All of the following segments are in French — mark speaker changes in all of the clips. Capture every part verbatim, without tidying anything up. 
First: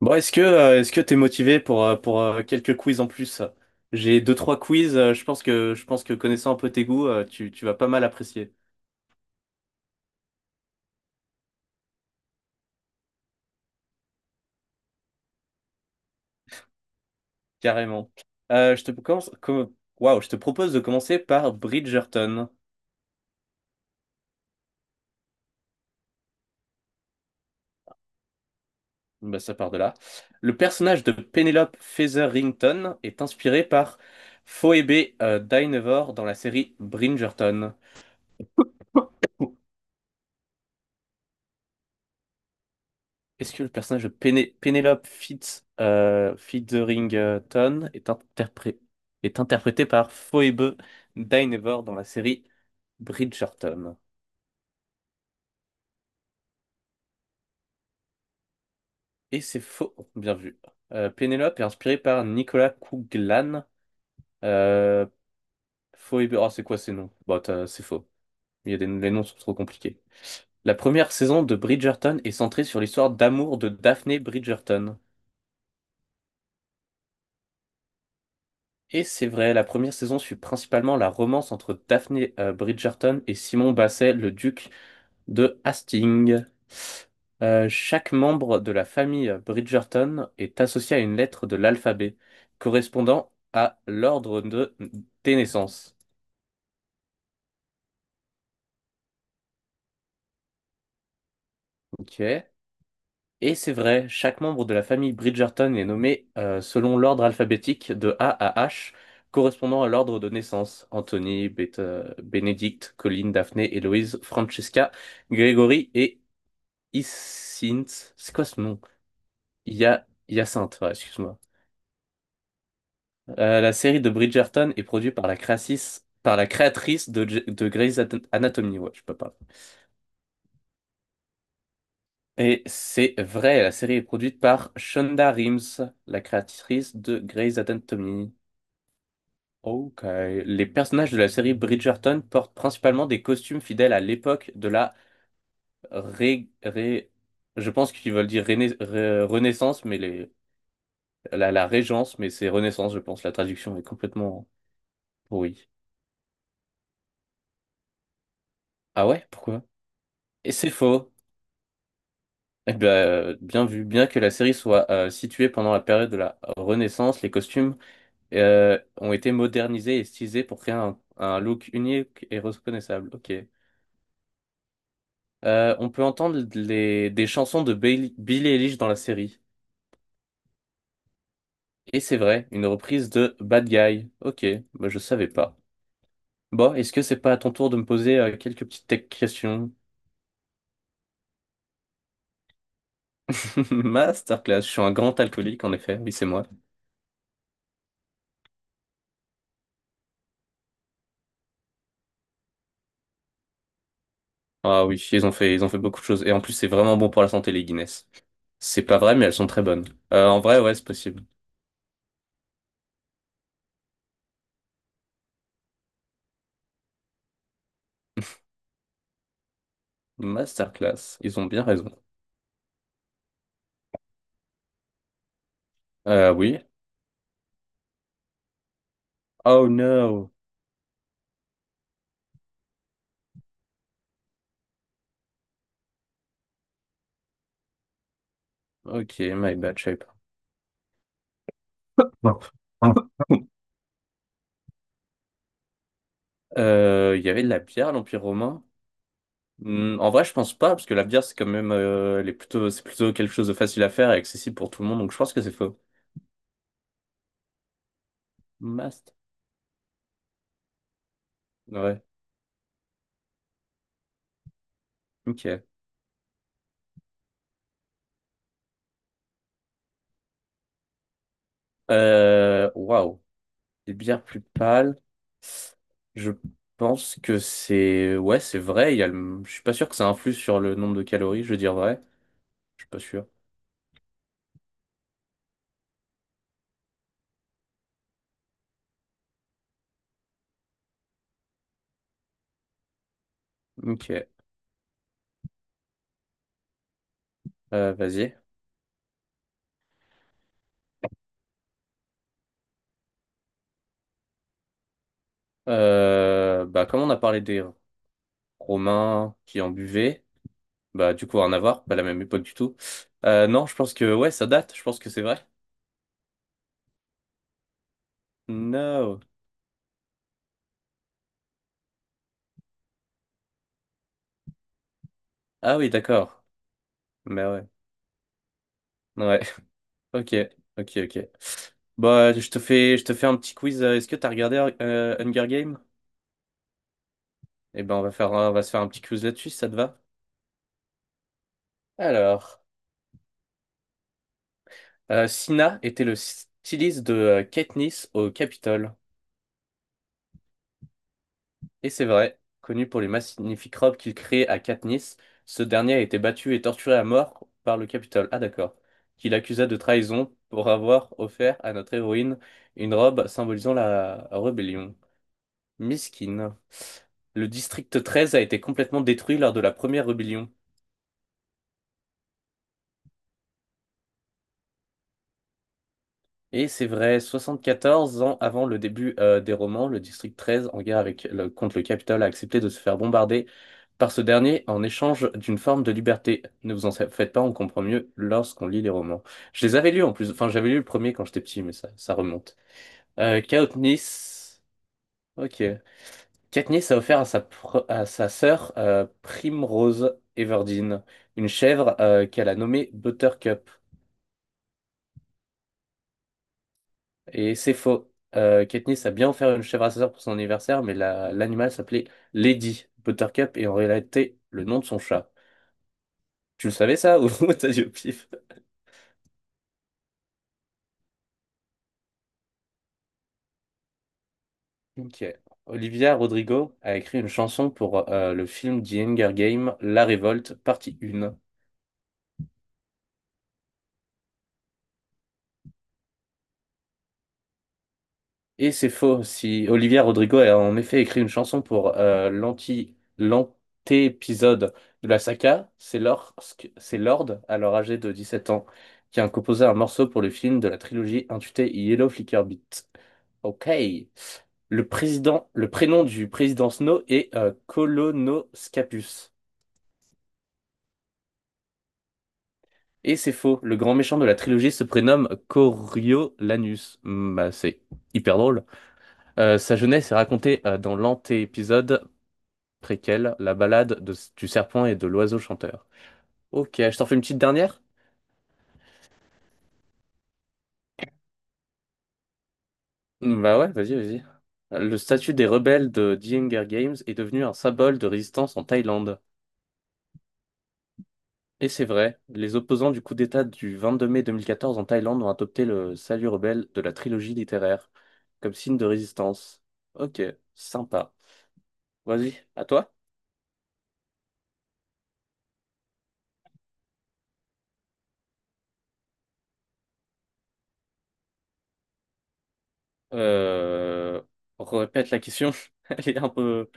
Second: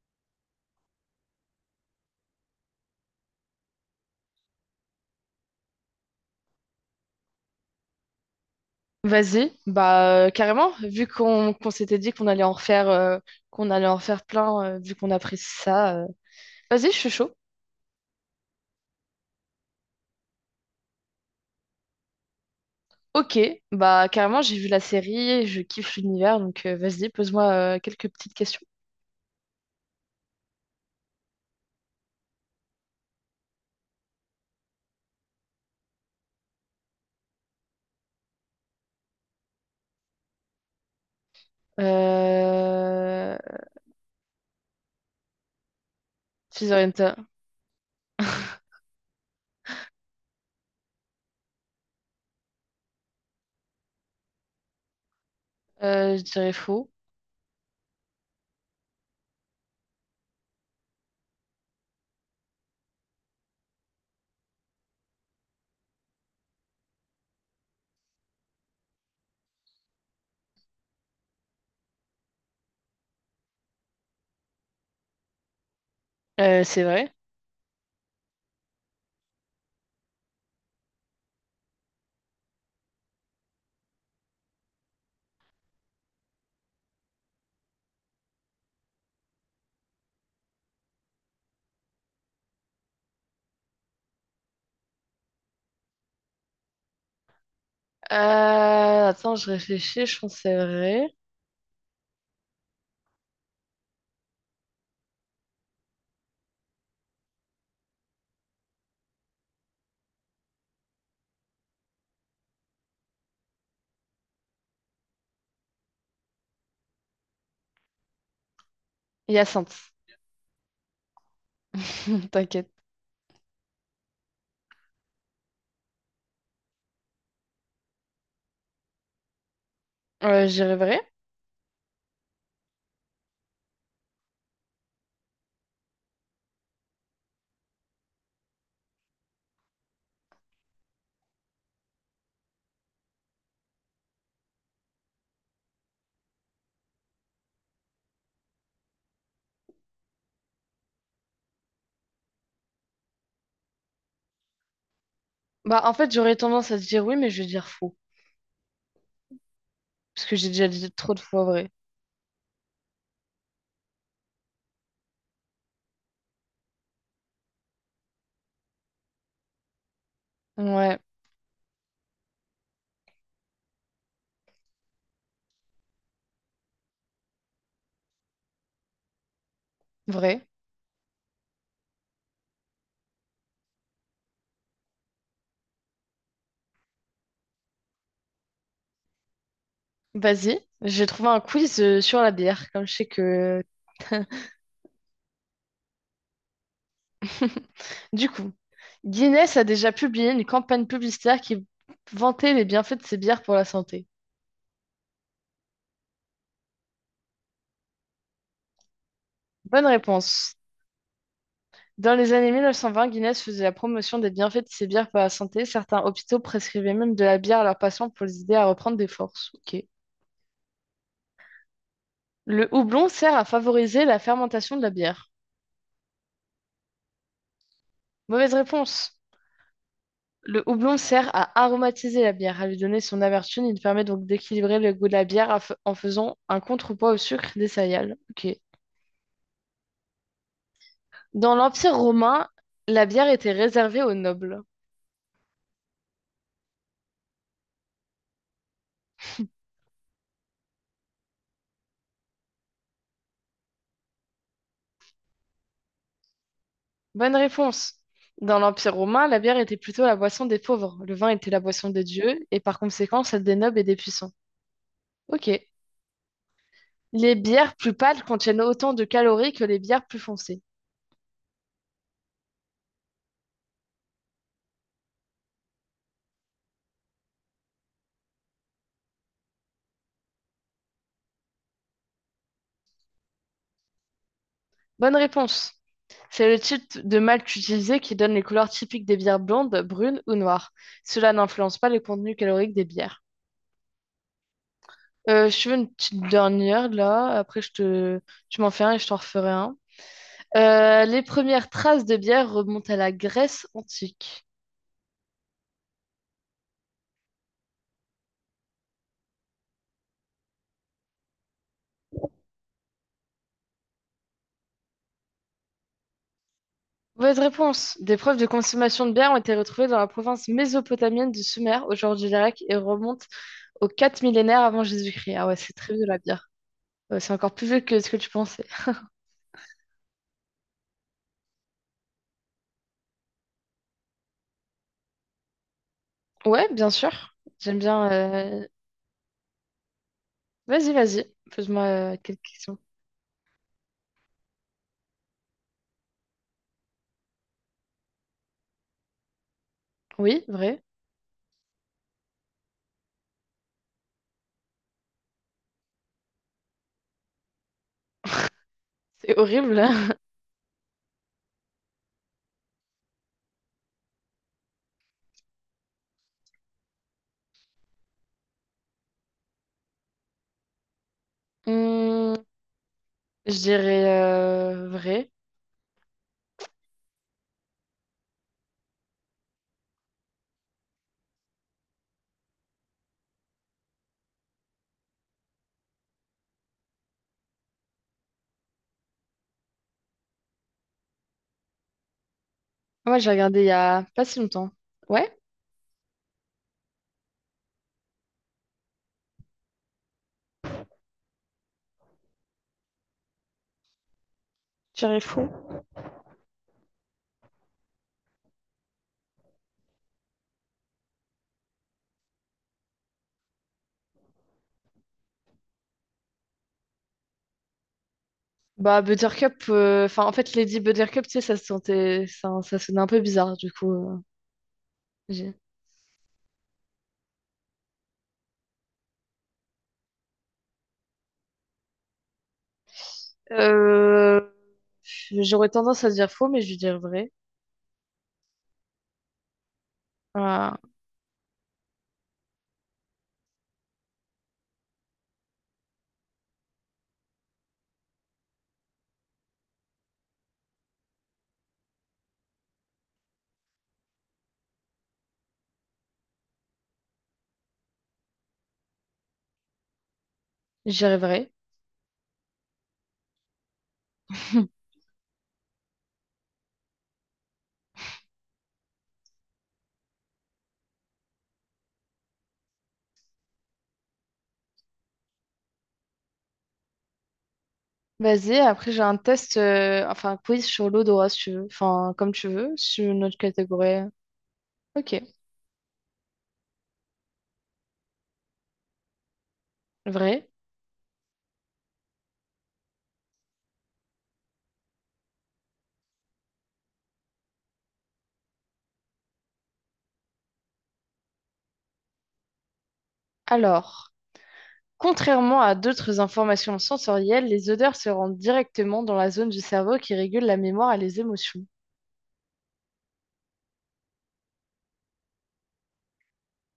Speaker 1: Bon, est-ce que euh, est-ce que t'es motivé pour euh, pour euh, quelques quiz en plus? J'ai deux trois quiz. Euh, je pense que je pense que connaissant un peu tes goûts, euh, tu tu vas pas mal apprécier.
Speaker 2: Vas-y, bah euh, carrément, vu qu'on qu'on s'était dit qu'on allait en refaire euh, qu'on allait en refaire plein, euh, vu qu'on apprécie ça. euh, Vas-y, je suis chaud.
Speaker 1: Carrément. Euh, je te commence. com- Waouh, je te propose de commencer par Bridgerton.
Speaker 2: Ok, bah carrément, j'ai vu la série, je kiffe l'univers, donc euh, vas-y, pose-moi euh, quelques petites questions.
Speaker 1: Bah, ça part de là. Le personnage de Penelope Featherington est inspiré par Phoebe euh, Dynevor dans la série Bridgerton.
Speaker 2: Euh...
Speaker 1: Est-ce que le personnage de Péné- Penelope Fitz, euh,
Speaker 2: Fizorenta,
Speaker 1: Featherington est interpré- est interprété par Phoebe Dynevor dans la série Bridgerton?
Speaker 2: euh, je dirais faux.
Speaker 1: Et c'est faux, bien vu. Euh, Penelope est inspirée par Nicolas Couglan. Euh, Phoebe, oh, c'est quoi ces noms? Bah, t'as- c'est faux. Il y a des... Les noms sont trop compliqués. La première saison de Bridgerton est centrée sur l'histoire d'amour de Daphne Bridgerton.
Speaker 2: Euh, c'est vrai.
Speaker 1: Et c'est vrai, la première saison suit principalement la romance entre Daphne euh, Bridgerton et Simon Basset, le duc de Hastings. Euh, chaque membre de la famille Bridgerton est associé à une lettre de l'alphabet, correspondant à l'ordre de, des naissances.
Speaker 2: Euh, Attends, je réfléchis, je pense que c'est vrai.
Speaker 1: Ok. Et c'est vrai, chaque membre de la famille Bridgerton est nommé euh, selon l'ordre alphabétique de A à H, correspondant à l'ordre de naissance. Anthony, Beta- Benedict, Colin, Daphné, Héloïse, Francesca, Grégory et Hyacinthe. C'est quoi ce nom?
Speaker 2: Hyacinthe,
Speaker 1: Hya- Hyacinthe, ouais, excuse-moi.
Speaker 2: t'inquiète.
Speaker 1: Euh, la série de Bridgerton est produite par la, créatrice- par la créatrice de, J- de Grey's At- Anatomy. Ouais, je peux pas.
Speaker 2: Euh, je dirais vrai.
Speaker 1: Et c'est vrai, la série est produite par Shonda Rhimes, la créatrice de Grey's Anatomy. Ok. Les personnages de la série Bridgerton portent principalement des costumes fidèles à l'époque. De la ré... ré- Je pense qu'ils veulent dire réna- ré- Renaissance, mais les... la, la Régence, mais c'est Renaissance, je pense. La traduction est complètement pourrie.
Speaker 2: Bah en fait, j'aurais tendance à te dire oui, mais je vais dire faux,
Speaker 1: Ah ouais? Pourquoi?
Speaker 2: parce que j'ai
Speaker 1: Et
Speaker 2: déjà
Speaker 1: c'est
Speaker 2: dit
Speaker 1: faux.
Speaker 2: trop de fois vrai.
Speaker 1: Eh bien, euh, bien vu. Bien que la série soit euh, située pendant la période de la Renaissance, les costumes euh, ont été modernisés et stylisés pour créer
Speaker 2: Ouais,
Speaker 1: un, un look unique et reconnaissable. Ok. Euh, on peut entendre les- des chansons de Bailey- Billie Eilish dans la série.
Speaker 2: vrai.
Speaker 1: Et c'est vrai, une reprise de Bad Guy. Ok, bah je savais pas. Bon, est-ce que c'est pas à ton tour de me poser euh, quelques petites tech questions?
Speaker 2: Vas-y. J'ai trouvé un quiz euh, sur la bière, comme je sais que...
Speaker 1: Masterclass, je suis un grand alcoolique en effet, oui c'est moi.
Speaker 2: Du coup, Guinness a déjà publié une campagne publicitaire qui vantait les bienfaits de ses bières pour la santé.
Speaker 1: Ah oui, ils ont fait, ils ont fait beaucoup de choses. Et en plus c'est vraiment bon pour la santé les Guinness. C'est pas vrai mais elles sont très
Speaker 2: Bonne
Speaker 1: bonnes. Euh, en
Speaker 2: réponse.
Speaker 1: vrai, ouais, c'est possible.
Speaker 2: Dans les années mille neuf cent vingt, Guinness faisait la promotion des bienfaits de ses bières pour la santé. Certains hôpitaux prescrivaient même de la bière à leurs patients pour les aider à reprendre des forces. Ok.
Speaker 1: Masterclass, ils ont bien raison.
Speaker 2: Le houblon sert à favoriser la fermentation de la bière.
Speaker 1: Euh, oui.
Speaker 2: Mauvaise réponse.
Speaker 1: Oh no.
Speaker 2: Le houblon sert à aromatiser la bière, à lui donner son amertume. Il permet donc d'équilibrer le goût de la bière af- en faisant un contrepoids au sucre des céréales. Ok.
Speaker 1: Ok, my bad, je savais pas.
Speaker 2: Dans l'Empire romain, la bière était réservée aux nobles.
Speaker 1: Euh, Il y avait de la bière à l'Empire romain. Hmm, en vrai, je pense pas, parce que la bière, c'est quand même euh, elle est plutôt, c'est plutôt quelque chose de facile à faire et accessible pour tout le monde, donc je pense que c'est faux.
Speaker 2: Bonne réponse. Dans l'Empire
Speaker 1: Mast.
Speaker 2: romain, la bière était plutôt la boisson des pauvres. Le vin était la boisson
Speaker 1: Ouais,
Speaker 2: des dieux et par conséquent celle des nobles et des puissants. Ok.
Speaker 1: ok.
Speaker 2: Les bières plus pâles contiennent autant de calories que les bières plus foncées.
Speaker 1: Euh, Waouh. Des bières plus pâles. Je pense que c'est. Ouais, c'est vrai. Il y a le... Je suis pas sûr que ça influe sur le nombre de calories, je veux dire vrai. Je suis pas sûr.
Speaker 2: Bonne réponse. C'est le type de malt utilisé qui donne les couleurs typiques des bières blondes, brunes ou noires. Cela n'influence pas le contenu calorique des bières.
Speaker 1: Ok.
Speaker 2: Euh, je veux une petite dernière là, après je
Speaker 1: Euh,
Speaker 2: te...
Speaker 1: vas-y.
Speaker 2: tu m'en fais un et je t'en referai un. Euh, les premières traces de bière remontent à la Grèce antique.
Speaker 1: Euh, bah, comme on a parlé des Romains qui en buvaient. Bah, du coup, rien à voir, pas la même époque du tout. Euh, non, je pense que, ouais, ça date, je pense que c'est vrai.
Speaker 2: Mauvaise réponse. Des preuves de consommation de
Speaker 1: No.
Speaker 2: bière ont été retrouvées dans la province mésopotamienne du Sumer, aujourd'hui l'Irak, et remontent aux quatre millénaires avant Jésus-Christ. Ah ouais, c'est
Speaker 1: Ah oui,
Speaker 2: très vieux la
Speaker 1: d'accord.
Speaker 2: bière. Ouais, c'est
Speaker 1: Mais
Speaker 2: encore
Speaker 1: ouais.
Speaker 2: plus vieux que ce que tu pensais.
Speaker 1: Ouais. Ok, ok, ok. Bah, je te fais, je te fais un petit quiz. euh, Est-ce que t'as regardé euh, Hunger Games?
Speaker 2: Ouais, bien sûr. J'aime
Speaker 1: Eh ben, on
Speaker 2: bien,
Speaker 1: va faire, un- on va
Speaker 2: euh,
Speaker 1: se faire un petit quiz là-dessus, si ça te va?
Speaker 2: Vas-y, vas-y. Pose-moi euh, quelques
Speaker 1: Alors,
Speaker 2: questions.
Speaker 1: euh, Scylla était le styliste de euh, Katniss au Capitole.
Speaker 2: Oui, vrai.
Speaker 1: Et c'est vrai, connu pour les magnifiques robes qu'il crée à Katniss, ce dernier a été battu et torturé à mort par le Capitole. Ah d'accord. Qu'il
Speaker 2: C'est
Speaker 1: accusa de
Speaker 2: horrible, hein.
Speaker 1: trahison pour avoir offert à notre héroïne une robe symbolisant la rébellion. Miskin. Le district treize a été complètement détruit lors de la première rébellion.
Speaker 2: Hum, je dirais euh, vrai.
Speaker 1: Et c'est vrai, soixante quatorze ans avant le début euh, des romans, le district treize, en guerre avec le- contre le Capitole, a accepté de se faire bombarder par ce dernier en échange d'une forme de liberté. Ne vous en faites pas, on comprend mieux lorsqu'on lit les romans. Je les avais lus en plus, enfin j'avais lu le premier quand j'étais petit, mais ça, ça remonte.
Speaker 2: Moi, j'ai
Speaker 1: Euh,
Speaker 2: regardé il y a pas si
Speaker 1: Katniss,
Speaker 2: longtemps. Ouais,
Speaker 1: ok. Katniss a offert à sa, pro- à sa sœur euh, Primrose Everdeen une chèvre euh, qu'elle a nommée Buttercup.
Speaker 2: je dirais faux.
Speaker 1: Et c'est faux. Euh, Katniss a bien offert une chèvre à sa sœur pour son anniversaire, mais la- l'animal s'appelait Lady Buttercup et en réalité le nom de son chat. Tu le savais ça ou t'as dit au pif?
Speaker 2: Bah, Buttercup, euh, enfin, en fait, Lady Buttercup, tu sais, ça se sentait, ça, ça sonnait un peu bizarre, du coup. euh,
Speaker 1: Ok.
Speaker 2: j'ai-
Speaker 1: Olivia Rodrigo a écrit une chanson pour euh, le film The Hunger Games*, La Révolte, partie un.
Speaker 2: Euh, j'aurais tendance à dire faux, mais je vais dire vrai.
Speaker 1: Et c'est faux, si Olivia Rodrigo a en
Speaker 2: Voilà,
Speaker 1: effet écrit une chanson pour euh, l'anti, l'anté-épisode de la saga, c'est lorsque, c'est Lorde, alors âgé de dix-sept ans, qui a composé un morceau pour le film de la trilogie intitulée Yellow Flicker Beat. Ok. Le président, le prénom du président Snow est euh, Colonoscapus.
Speaker 2: je dirais vrai.
Speaker 1: Et c'est faux, le grand méchant de la trilogie se prénomme Coriolanus. Hmm, bah, c'est hyper drôle. Euh, sa jeunesse est racontée euh, dans l'anté-épisode préquel, la balade de- du serpent et de l'oiseau chanteur. Ok, je t'en fais une petite dernière?
Speaker 2: Vas-y, après j'ai un test, euh, enfin un quiz sur l'odorat si tu veux, enfin comme tu veux, sur notre
Speaker 1: Hmm, bah ouais, vas-y,
Speaker 2: catégorie.
Speaker 1: vas-y. Le
Speaker 2: Ok,
Speaker 1: statut des rebelles de The Hunger Games est devenu un symbole de résistance en Thaïlande.
Speaker 2: vrai.
Speaker 1: Et c'est vrai, les opposants du coup d'État du vingt-deux mai deux mille quatorze en Thaïlande ont adopté le salut rebelle de la trilogie littéraire comme signe de résistance. Ok, sympa. Vas-y, à toi.
Speaker 2: Alors, contrairement à d'autres informations sensorielles, les odeurs se rendent directement dans la zone du cerveau qui régule la mémoire et les émotions.
Speaker 1: Euh, Répète la question. Elle est un peu...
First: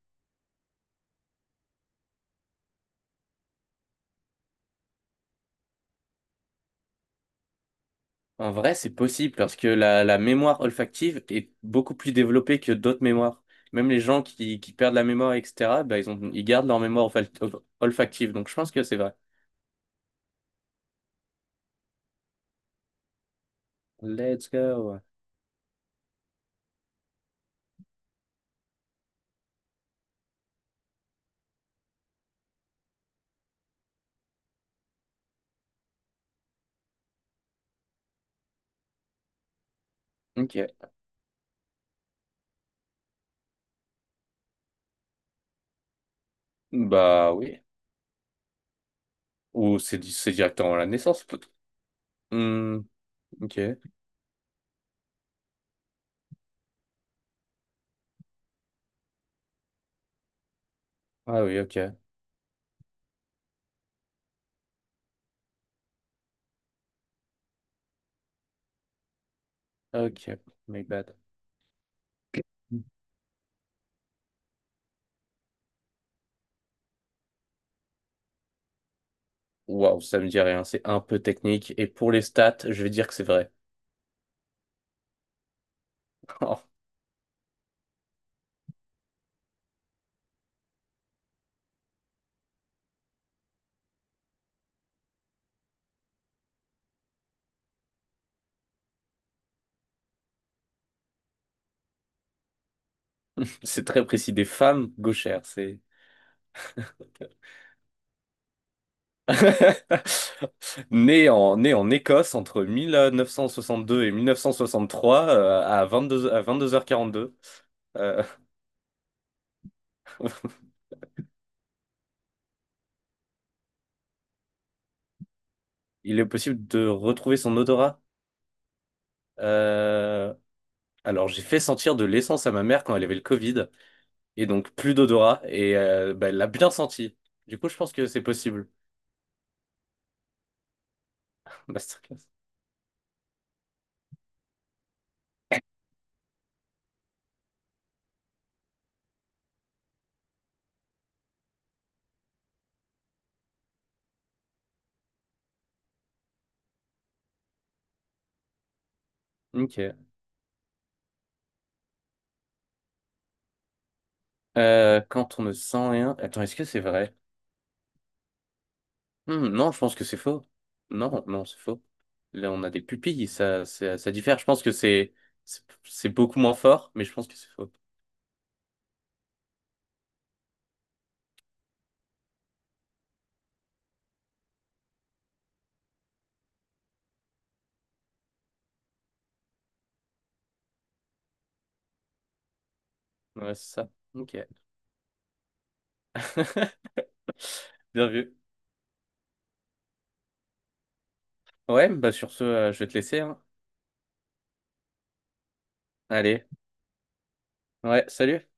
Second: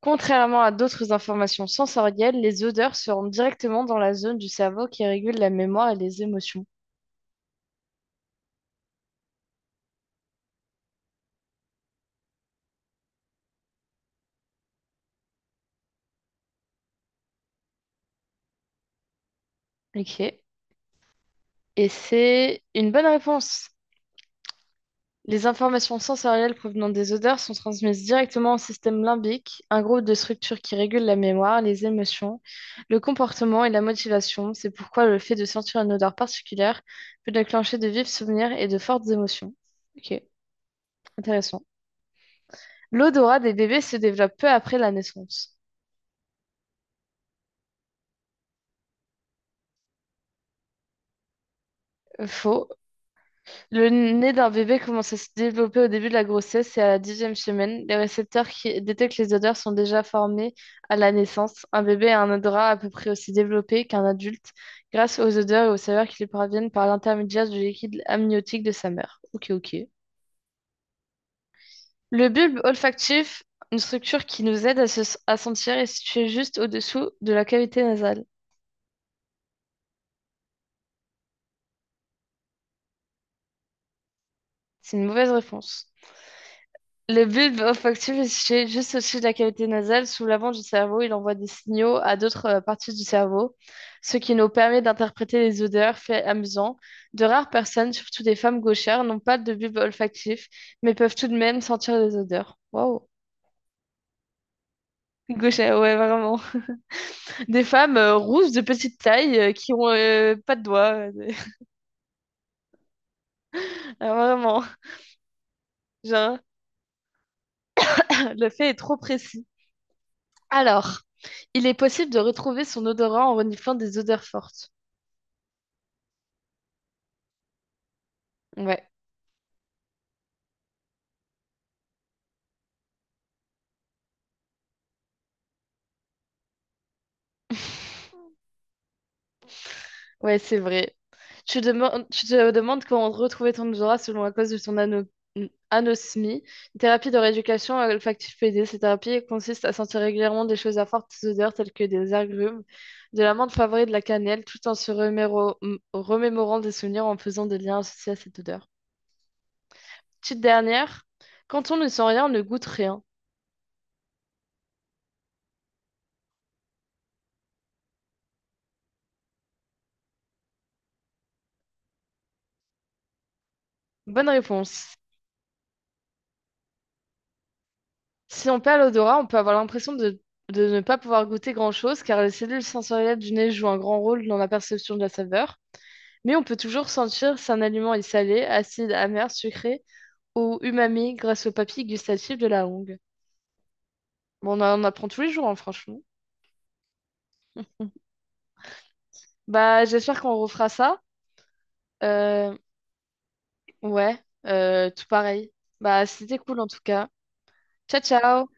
Speaker 2: Contrairement à d'autres informations sensorielles, les odeurs se rendent directement dans la zone du cerveau qui régule la mémoire et les émotions.
Speaker 1: En vrai, c'est possible parce que la, la mémoire olfactive est beaucoup plus développée que d'autres mémoires. Même les gens qui, qui perdent la mémoire, et cetera, bah, ils ont, ils gardent leur mémoire olfac- olf- olfactive. Donc, je pense que c'est vrai.
Speaker 2: Ok. Et c'est une bonne réponse.
Speaker 1: Let's go.
Speaker 2: Les informations sensorielles provenant des odeurs sont transmises directement au système limbique, un groupe de structures qui régule la mémoire, les émotions, le comportement et la motivation. C'est pourquoi le fait de sentir une odeur particulière peut déclencher de vifs souvenirs et de fortes émotions. Ok,
Speaker 1: Ok.
Speaker 2: intéressant. L'odorat des bébés se développe peu après la naissance.
Speaker 1: Bah oui. Ou c'est di- c'est directement à la naissance. peut-
Speaker 2: Faux.
Speaker 1: Hmm, ok.
Speaker 2: Le nez d'un bébé commence à se développer au début de la grossesse et à la dixième semaine. Les récepteurs qui détectent les odeurs sont déjà formés à la
Speaker 1: Ah oui,
Speaker 2: naissance.
Speaker 1: ok.
Speaker 2: Un bébé a un odorat à peu près aussi développé qu'un adulte grâce aux odeurs et aux saveurs qui lui parviennent par l'intermédiaire du liquide amniotique de sa mère. Ok, ok.
Speaker 1: Ok. My bad.
Speaker 2: Le bulbe olfactif, une structure qui nous aide à, se- à sentir, est située juste au-dessous de la cavité nasale.
Speaker 1: Waouh, ça me dit rien. C'est un peu technique. Et pour les stats, je vais dire que c'est vrai.
Speaker 2: C'est une mauvaise réponse. Le bulbe olfactif est situé juste au-dessus de la cavité nasale, sous l'avant du cerveau. Il envoie des signaux à d'autres euh, parties du cerveau, ce qui nous permet d'interpréter les odeurs, fait amusant. De rares personnes, surtout des femmes gauchères, n'ont pas de bulbe olfactif, mais peuvent tout de même sentir les odeurs. Waouh!
Speaker 1: C'est très précis, des femmes gauchères.
Speaker 2: Gauchères,
Speaker 1: C'est
Speaker 2: ouais, vraiment. Des femmes euh, rousses de petite taille euh, qui ont euh, pas de doigts. euh,
Speaker 1: né en, né en Écosse entre mille neuf cent soixante-deux et
Speaker 2: Ah, vraiment.
Speaker 1: mille neuf cent soixante-trois euh, à vingt-deux,
Speaker 2: Genre,
Speaker 1: à vingt-deux heures quarante-deux. Euh,
Speaker 2: le fait est trop précis. Alors, il est possible de retrouver son odorant en reniflant des odeurs fortes.
Speaker 1: il est possible de retrouver son odorat.
Speaker 2: Ouais.
Speaker 1: Euh, alors, j'ai fait sentir de l'essence à ma mère quand elle avait le Covid, et donc plus d'odorat, et euh, bah, elle l'a bien senti. Du coup, je pense que c'est possible.
Speaker 2: Ouais, c'est vrai. Tu, demandes, tu
Speaker 1: Masterclass.
Speaker 2: te demandes comment retrouver ton odorat selon la cause de ton ano- anosmie. Une thérapie de rééducation olfactive P D, cette thérapie consiste à sentir régulièrement des choses à fortes odeurs telles que des agrumes, de l'amande, poivrée et de la cannelle, tout en se reméro- m- remémorant des souvenirs en faisant des liens associés à cette odeur.
Speaker 1: Ok.
Speaker 2: Petite dernière, quand on ne sent rien, on ne goûte rien.
Speaker 1: Euh, quand on ne sent rien. Attends, est-ce que c'est vrai? Hmm, non, je pense que c'est faux. Non, non, c'est faux. Là, on a des pupilles, ça, ça, ça
Speaker 2: Bonne
Speaker 1: diffère. Je pense que
Speaker 2: réponse.
Speaker 1: c'est, c'est c'est beaucoup moins fort, mais je pense que c'est faux.
Speaker 2: Si on perd l'odorat, on peut avoir l'impression de, de ne pas pouvoir goûter grand-chose car les cellules sensorielles du nez jouent un grand rôle dans la perception de la saveur. Mais on peut toujours sentir si un aliment est salé, acide, amer, sucré ou umami grâce aux papilles gustatives de la langue.
Speaker 1: Ouais, c'est ça. Ok.
Speaker 2: Bon, on en apprend tous les jours, hein, franchement.
Speaker 1: Bien vu.
Speaker 2: Bah, j'espère qu'on refera ça.
Speaker 1: Ouais, bah sur ce,
Speaker 2: Euh,
Speaker 1: euh, je vais te laisser, hein.
Speaker 2: ouais, euh, tout pareil. Bah, c'était
Speaker 1: Allez.
Speaker 2: cool en tout cas. Ciao,
Speaker 1: Ouais, salut.
Speaker 2: ciao!